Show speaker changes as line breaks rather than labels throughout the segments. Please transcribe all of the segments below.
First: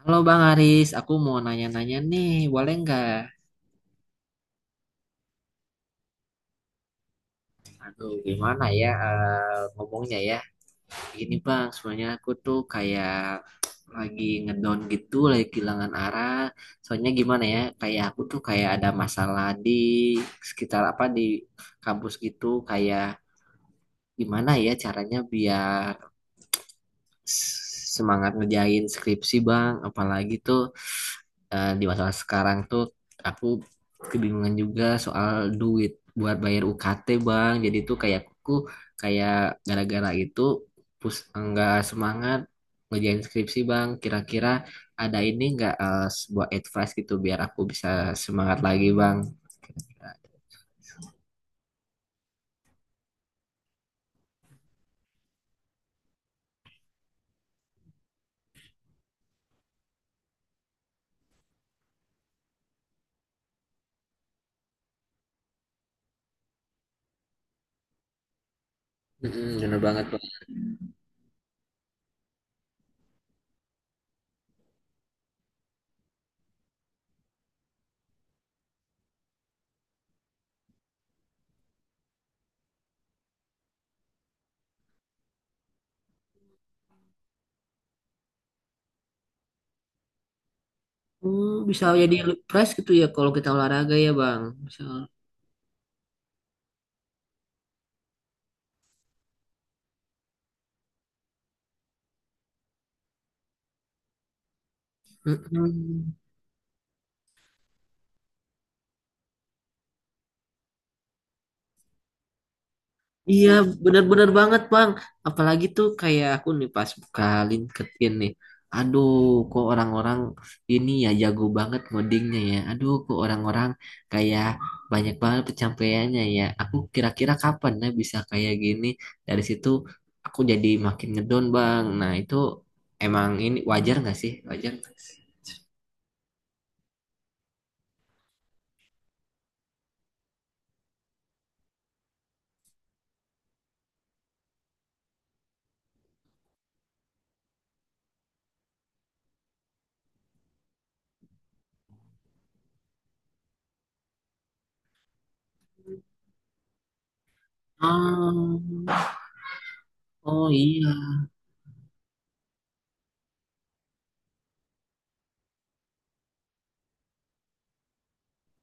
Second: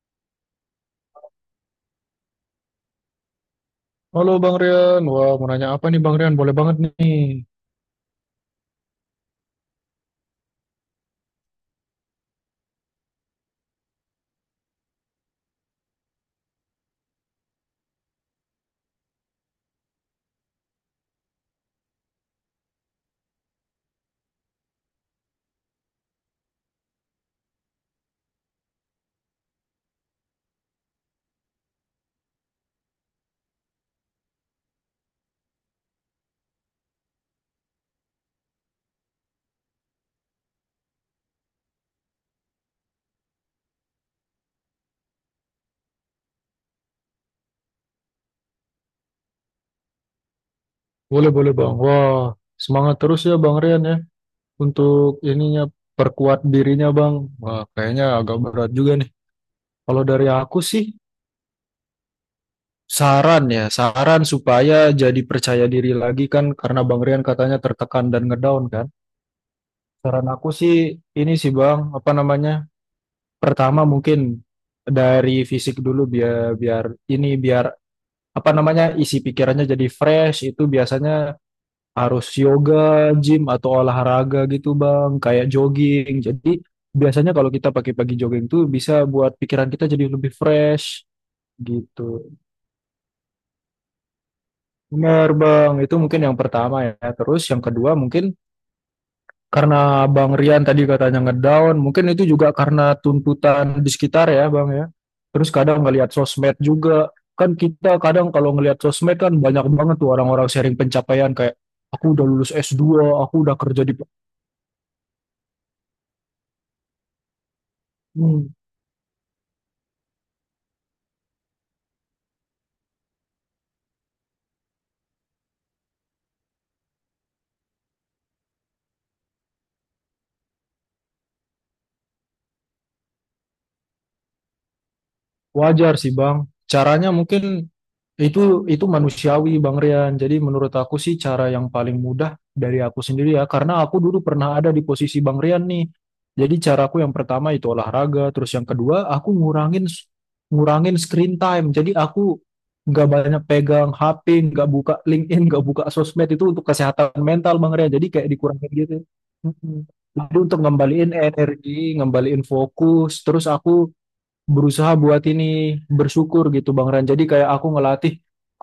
Halo Bang Aris, aku mau nanya-nanya nih, boleh nggak?
Halo Bang Rian, wah mau nanya apa nih Bang Rian? Boleh banget nih.
Aduh, gimana ya ngomongnya ya? Gini Bang, sebenarnya aku tuh kayak lagi ngedown gitu, lagi kehilangan arah. Soalnya gimana ya? Kayak aku tuh kayak ada masalah di sekitar apa di kampus gitu, kayak gimana ya caranya biar semangat ngerjain skripsi bang, apalagi tuh di masa sekarang tuh aku kebingungan juga soal duit buat bayar UKT bang, jadi tuh kayak aku kayak gara-gara itu pus enggak semangat ngerjain skripsi bang. Kira-kira ada ini enggak, sebuah advice gitu biar aku bisa semangat lagi bang. Kira-kira.
Boleh, boleh Bang. Wah, semangat terus ya Bang Rian ya untuk ininya perkuat dirinya Bang. Wah, kayaknya agak berat juga nih. Kalau dari aku sih saran ya, saran supaya jadi percaya diri lagi kan karena Bang Rian katanya tertekan dan ngedown kan.
Mm-mm, bener banget bang.
Saran aku sih ini sih Bang, apa namanya? Pertama mungkin dari fisik dulu biar biar ini biar apa namanya isi pikirannya jadi fresh itu biasanya harus yoga, gym atau olahraga gitu Bang, kayak jogging. Jadi biasanya kalau kita pagi-pagi jogging tuh bisa buat pikiran kita jadi lebih fresh
Oh, bisa
gitu.
jadi fresh gitu ya kalau kita olahraga ya bang. Misal.
Benar Bang, itu mungkin yang pertama ya. Terus yang kedua mungkin karena Bang Rian tadi katanya ngedown, mungkin itu juga karena tuntutan di sekitar ya Bang ya. Terus kadang ngelihat
Mm-mm.
sosmed juga. Kan kita kadang kalau ngelihat sosmed kan banyak banget tuh orang-orang sharing pencapaian kayak aku udah lulus S2, aku
Iya,
udah kerja di
benar-benar banget, Bang. Apalagi tuh kayak aku nih pas buka LinkedIn nih.
Hmm.
Aduh, kok orang-orang ini ya jago banget ngodingnya ya. Aduh, kok orang-orang kayak banyak banget pencapaiannya ya. Aku kira-kira kapan ya bisa kayak gini. Dari situ aku jadi makin ngedown, Bang. Nah, itu emang ini wajar nggak sih? Wajar nggak sih?
Wajar sih Bang. Caranya mungkin itu itu manusiawi Bang Rian. Jadi menurut aku sih cara yang paling mudah dari aku sendiri ya, karena aku dulu pernah ada di posisi Bang Rian nih. Jadi caraku yang pertama itu olahraga, terus yang kedua aku ngurangin ngurangin screen time. Jadi aku nggak banyak pegang HP, nggak buka LinkedIn, nggak buka sosmed itu untuk kesehatan mental Bang Rian. Jadi kayak dikurangin gitu.
Oh,
Mm-mm. Jadi
oh
untuk
iya.
ngembaliin energi, ngembaliin fokus, terus aku berusaha buat ini bersyukur gitu Bang Ran. Jadi kayak aku ngelatih,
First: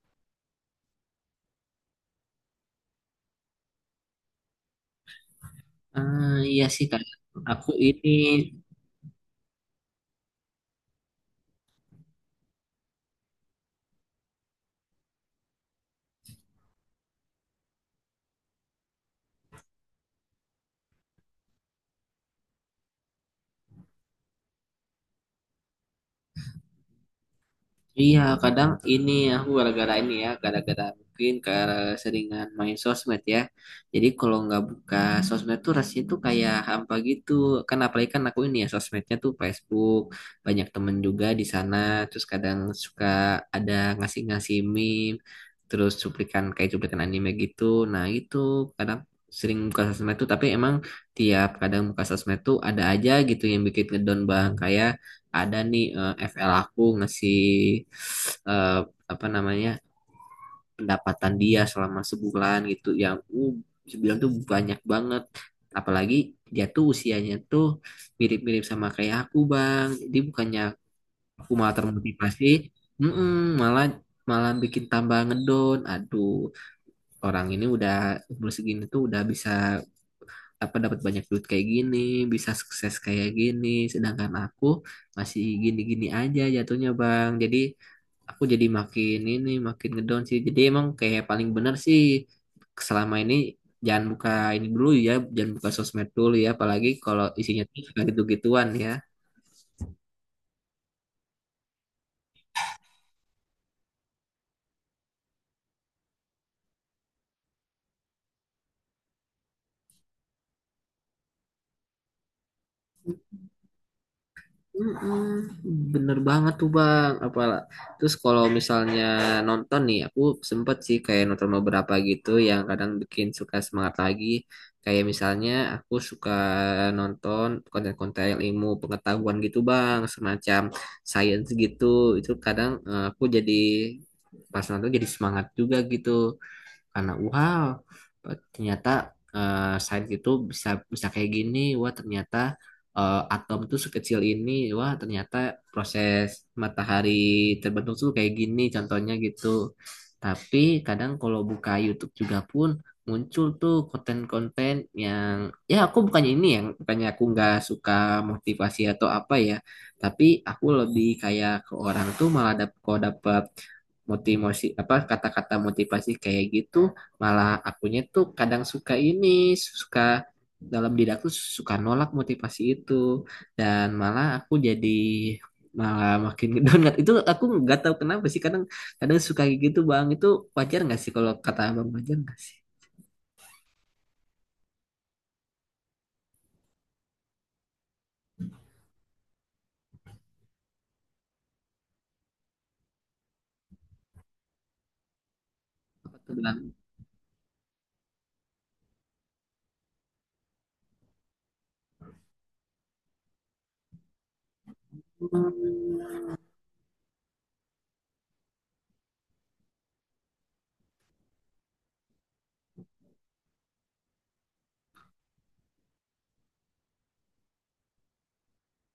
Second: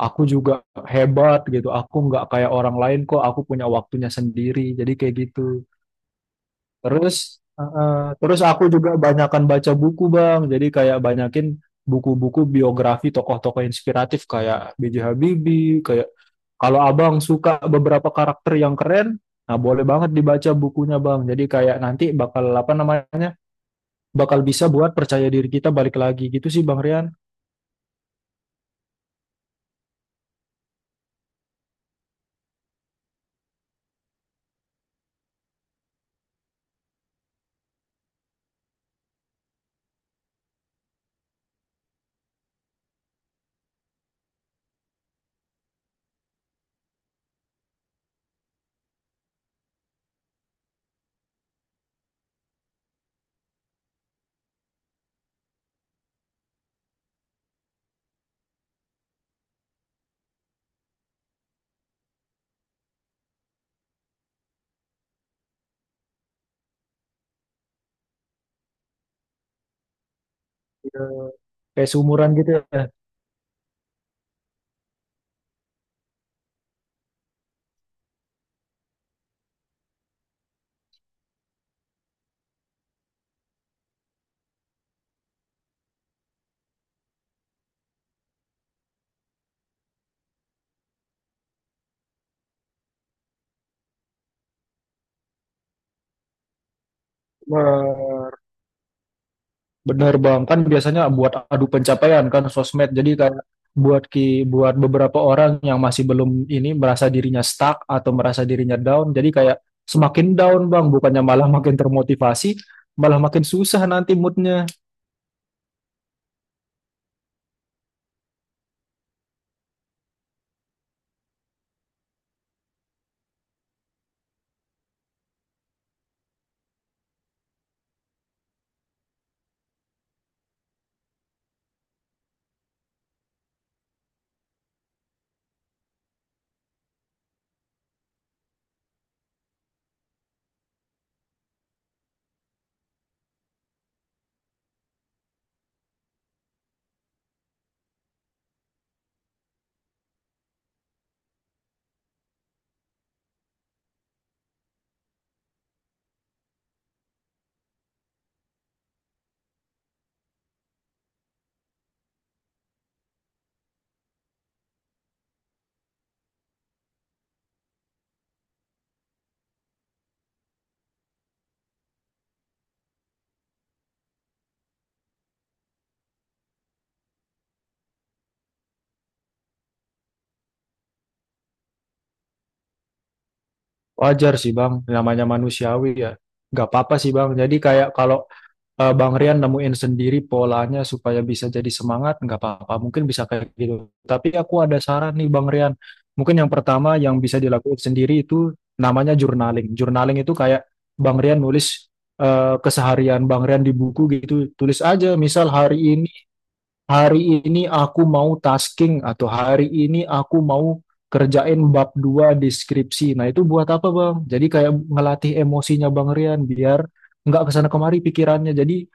aku juga hebat gitu. Aku nggak kayak orang lain kok. Aku punya waktunya sendiri. Jadi kayak gitu.
Ah, iya sih, Kak.
Terus eh,
Aku
eh,
ini
terus aku juga banyakan baca buku Bang. Jadi kayak banyakin buku-buku biografi tokoh-tokoh inspiratif kayak B J Habibie, kayak kalau Abang suka beberapa karakter yang keren, nah boleh banget dibaca bukunya Bang. Jadi kayak nanti bakal apa namanya? Bakal bisa buat percaya diri kita balik lagi gitu sih Bang Rian.
iya, kadang ini ya, aku gara-gara ini ya, gara-gara mungkin ke seringan main sosmed ya. Jadi kalau nggak buka sosmed tuh rasanya tuh kayak hampa gitu. Kan apalagi kan aku ini ya sosmednya tuh Facebook, banyak temen juga di sana. Terus kadang suka ada ngasih-ngasih meme, terus cuplikan kayak cuplikan anime gitu. Nah itu kadang sering buka sosmed tuh, tapi emang tiap kadang buka sosmed tuh ada aja gitu yang bikin ngedown bang. Kayak ada nih FL aku ngasih eh, apa namanya pendapatan dia selama sebulan gitu yang sebulan tuh banyak banget, apalagi dia tuh usianya tuh mirip-mirip sama kayak aku bang, jadi bukannya aku malah
Kayak seumuran
termotivasi,
gitu ya.
mm-mm, malah malah bikin tambah ngedown. Aduh, orang ini udah umur segini tuh udah bisa apa dapat banyak duit kayak gini, bisa sukses kayak gini, sedangkan aku masih gini-gini aja jatuhnya Bang. Jadi aku jadi makin ini makin ngedown sih. Jadi emang kayak paling bener sih selama ini jangan buka ini dulu ya, jangan buka sosmed dulu ya, apalagi kalau isinya tuh suka
Ber-
gitu-gituan ya.
Bener Bang, kan biasanya buat adu pencapaian kan sosmed. Jadi kayak buat ki buat beberapa orang yang masih belum ini merasa dirinya stuck atau merasa dirinya down. Jadi kayak semakin down Bang, bukannya malah makin termotivasi, malah makin susah nanti moodnya.
Mm-mm, bener banget tuh bang apalah. Terus kalau misalnya nonton nih aku sempet sih kayak nonton beberapa gitu yang kadang bikin suka semangat lagi, kayak misalnya aku suka nonton konten-konten ilmu pengetahuan gitu bang, semacam science gitu. Itu kadang aku jadi pas nonton jadi semangat juga gitu, karena wow ternyata sains itu bisa bisa kayak gini. Wah ternyata atom tuh sekecil ini. Wah ternyata proses matahari terbentuk tuh kayak gini contohnya gitu. Tapi kadang kalau buka YouTube juga pun muncul tuh konten-konten yang ya aku bukannya ini yang bukannya aku nggak suka motivasi atau apa ya, tapi aku lebih kayak ke orang tuh malah dap kalau dapat motivasi apa kata-kata motivasi kayak gitu malah akunya tuh kadang suka ini suka dalam diri aku suka nolak motivasi itu, dan malah aku jadi malah makin ngedonat. Itu aku nggak tahu kenapa sih, kadang kadang suka kayak gitu bang. Itu wajar nggak sih kalau kata abang, wajar nggak sih?
Wajar sih Bang, namanya manusiawi ya. Gak apa-apa sih Bang. Jadi kayak kalau Bang Rian nemuin sendiri polanya supaya bisa jadi semangat, nggak apa-apa. Mungkin bisa kayak gitu. Tapi aku ada saran nih Bang Rian.
Aku tuh
Mungkin yang
bilang,
pertama yang bisa dilakukan sendiri itu namanya journaling. Journaling itu kayak Bang Rian nulis keseharian Bang Rian di buku gitu. Tulis aja, misal
"Hmm,
hari ini aku mau tasking atau hari ini aku mau kerjain bab 2 deskripsi. Nah itu buat apa Bang? Jadi kayak ngelatih emosinya Bang Rian biar nggak kesana kemari pikirannya. Jadi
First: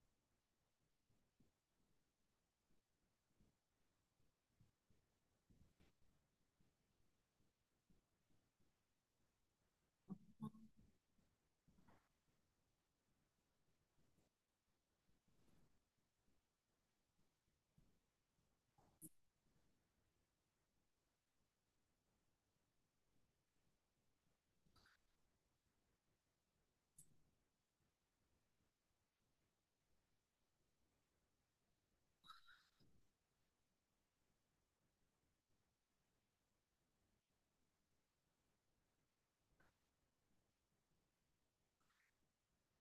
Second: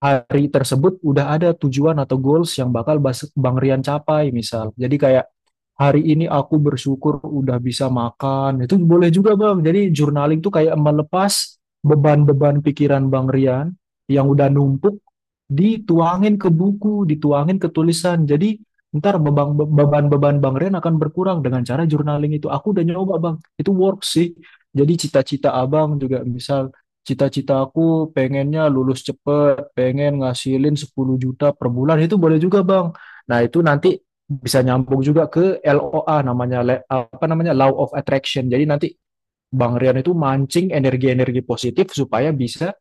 hari tersebut udah ada tujuan atau goals yang bakal Bang Rian capai misal. Jadi kayak hari ini aku bersyukur udah bisa makan. Itu boleh juga Bang. Jadi journaling tuh kayak melepas beban-beban pikiran Bang Rian yang udah numpuk dituangin ke buku, dituangin ke tulisan. Jadi ntar beban-beban Bang Ren akan berkurang dengan cara journaling itu. Aku udah nyoba Bang, itu work sih. Jadi cita-cita Abang juga misal cita-cita aku pengennya lulus cepet, pengen ngasilin 10 juta per bulan, itu boleh juga Bang. Nah itu nanti bisa nyambung juga ke LOA namanya apa namanya Law of Attraction. Jadi nanti Bang Rian itu mancing energi-energi positif supaya bisa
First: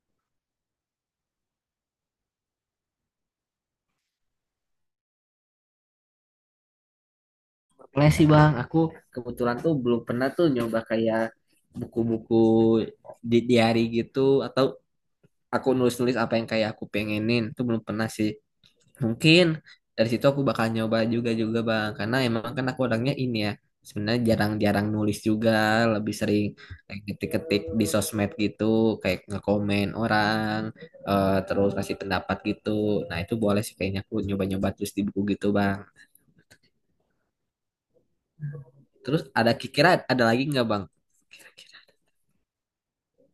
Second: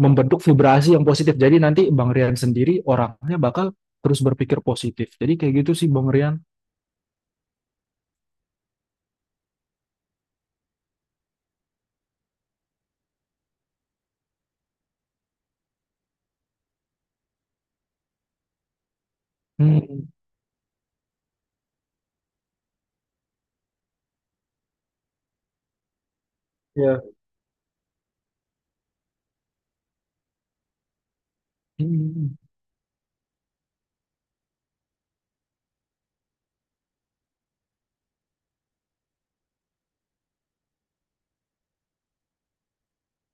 membentuk vibrasi yang positif. Jadi nanti Bang Rian sendiri orangnya bakal terus berpikir positif. Jadi kayak gitu sih Bang Rian.
boleh sih bang. Aku kebetulan tuh belum pernah tuh nyoba kayak buku-buku di diary gitu, atau aku nulis-nulis apa yang kayak aku pengenin itu belum pernah sih. Mungkin
Hmm,
dari situ aku bakal nyoba juga juga bang, karena emang kan aku orangnya ini ya sebenarnya jarang-jarang nulis juga, lebih sering kayak
ya.
ketik-ketik di sosmed gitu kayak ngekomen orang, terus kasih
Hmm.
pendapat gitu. Nah itu boleh sih kayaknya aku nyoba-nyoba terus di buku gitu bang. Terus ada kira-kira ada lagi nggak bang?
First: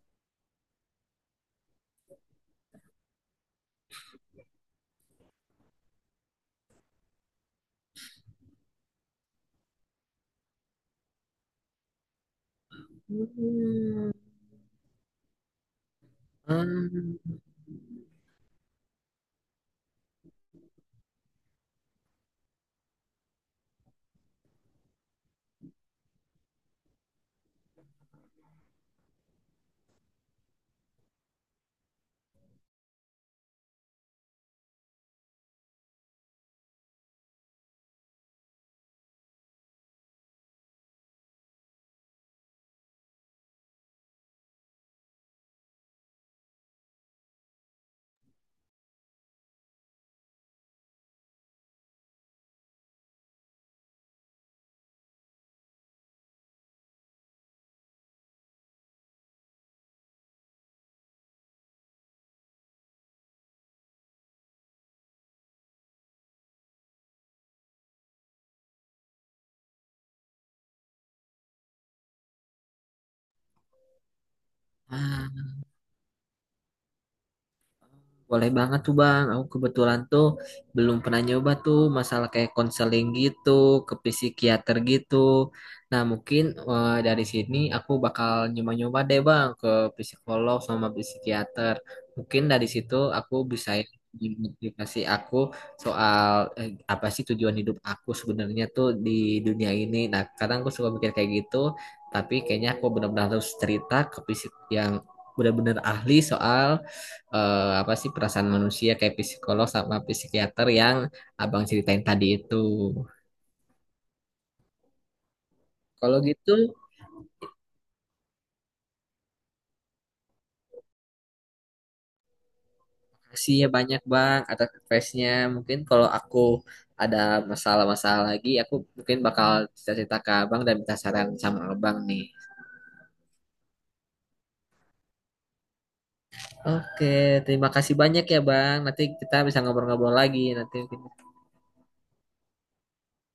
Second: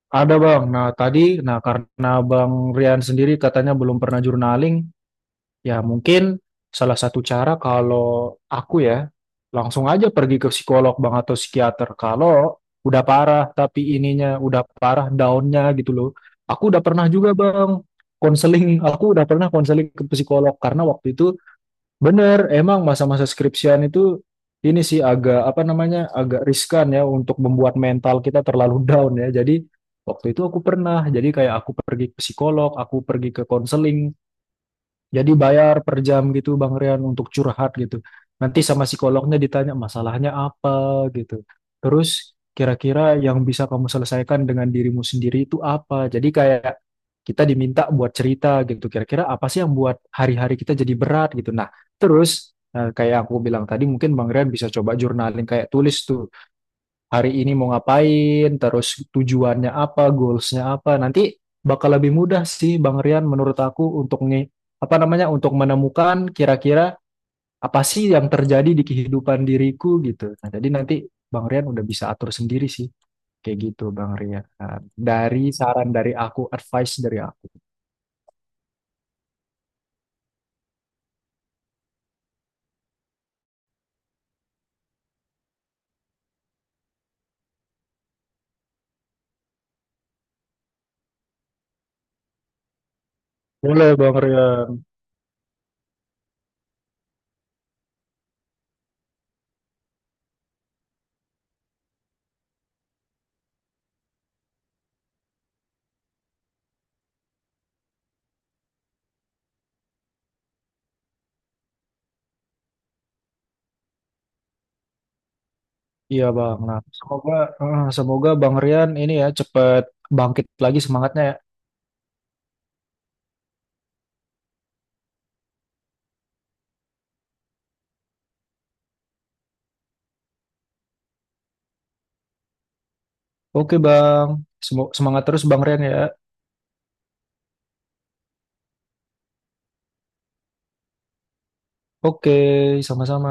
Ada Bang. Nah tadi, nah karena Bang Rian sendiri katanya belum pernah journaling, ya mungkin salah satu cara kalau aku ya langsung aja pergi ke psikolog Bang atau psikiater. Kalau udah parah tapi
Hmm.
ininya udah parah downnya gitu loh. Aku udah pernah
Hmm.
juga Bang konseling, aku udah pernah konseling ke psikolog karena waktu itu bener, emang masa-masa skripsian itu ini sih agak apa namanya agak riskan ya untuk membuat mental kita terlalu down ya. Jadi waktu itu aku pernah, jadi kayak aku pergi ke psikolog, aku pergi ke konseling jadi bayar per jam gitu Bang Rian untuk curhat gitu. Nanti sama psikolognya ditanya masalahnya apa gitu. Terus kira-kira yang bisa kamu selesaikan dengan dirimu sendiri itu apa? Jadi kayak kita diminta buat cerita gitu. Kira-kira apa sih yang buat hari-hari kita jadi berat gitu. Nah, terus kayak aku bilang tadi mungkin Bang Rian bisa coba jurnalin kayak tulis tuh hari ini mau ngapain, terus tujuannya apa, goalsnya apa. Nanti bakal lebih mudah sih Bang Rian menurut aku untuk nih apa namanya untuk menemukan kira-kira apa sih yang terjadi di kehidupan diriku gitu. Nah, jadi nanti Bang Rian udah bisa atur sendiri sih kayak gitu Bang Rian. Nah,
Ah,
dari saran dari aku, advice dari aku.
boleh banget tuh Bang. Aku kebetulan tuh belum pernah nyoba tuh masalah kayak konseling gitu, ke psikiater gitu. Nah, mungkin dari sini aku bakal nyoba-nyoba deh Bang ke psikolog sama psikiater. Mungkin dari situ aku bisa
Boleh Bang Rian.
dimotivasi aku soal apa sih tujuan hidup aku sebenarnya tuh di dunia ini. Nah, kadang aku suka mikir kayak gitu, tapi kayaknya aku benar-benar harus cerita ke psik yang benar-benar ahli soal apa sih perasaan manusia, kayak psikolog sama psikiater yang abang ceritain tadi itu. Kalau
Iya
gitu,
Bang. Nah, semoga semoga Bang Rian ini ya cepet bangkit lagi semangatnya ya.
kasih ya banyak bang atas advice-nya. Mungkin kalau aku ada masalah-masalah lagi, aku mungkin bakal cerita-cerita ke abang dan minta saran sama abang nih.
Oke Bang. Semangat terus Bang Rian ya.
Oke, terima kasih banyak ya bang. Nanti kita bisa ngobrol-ngobrol lagi. Nanti mungkin
Oke, sama-sama.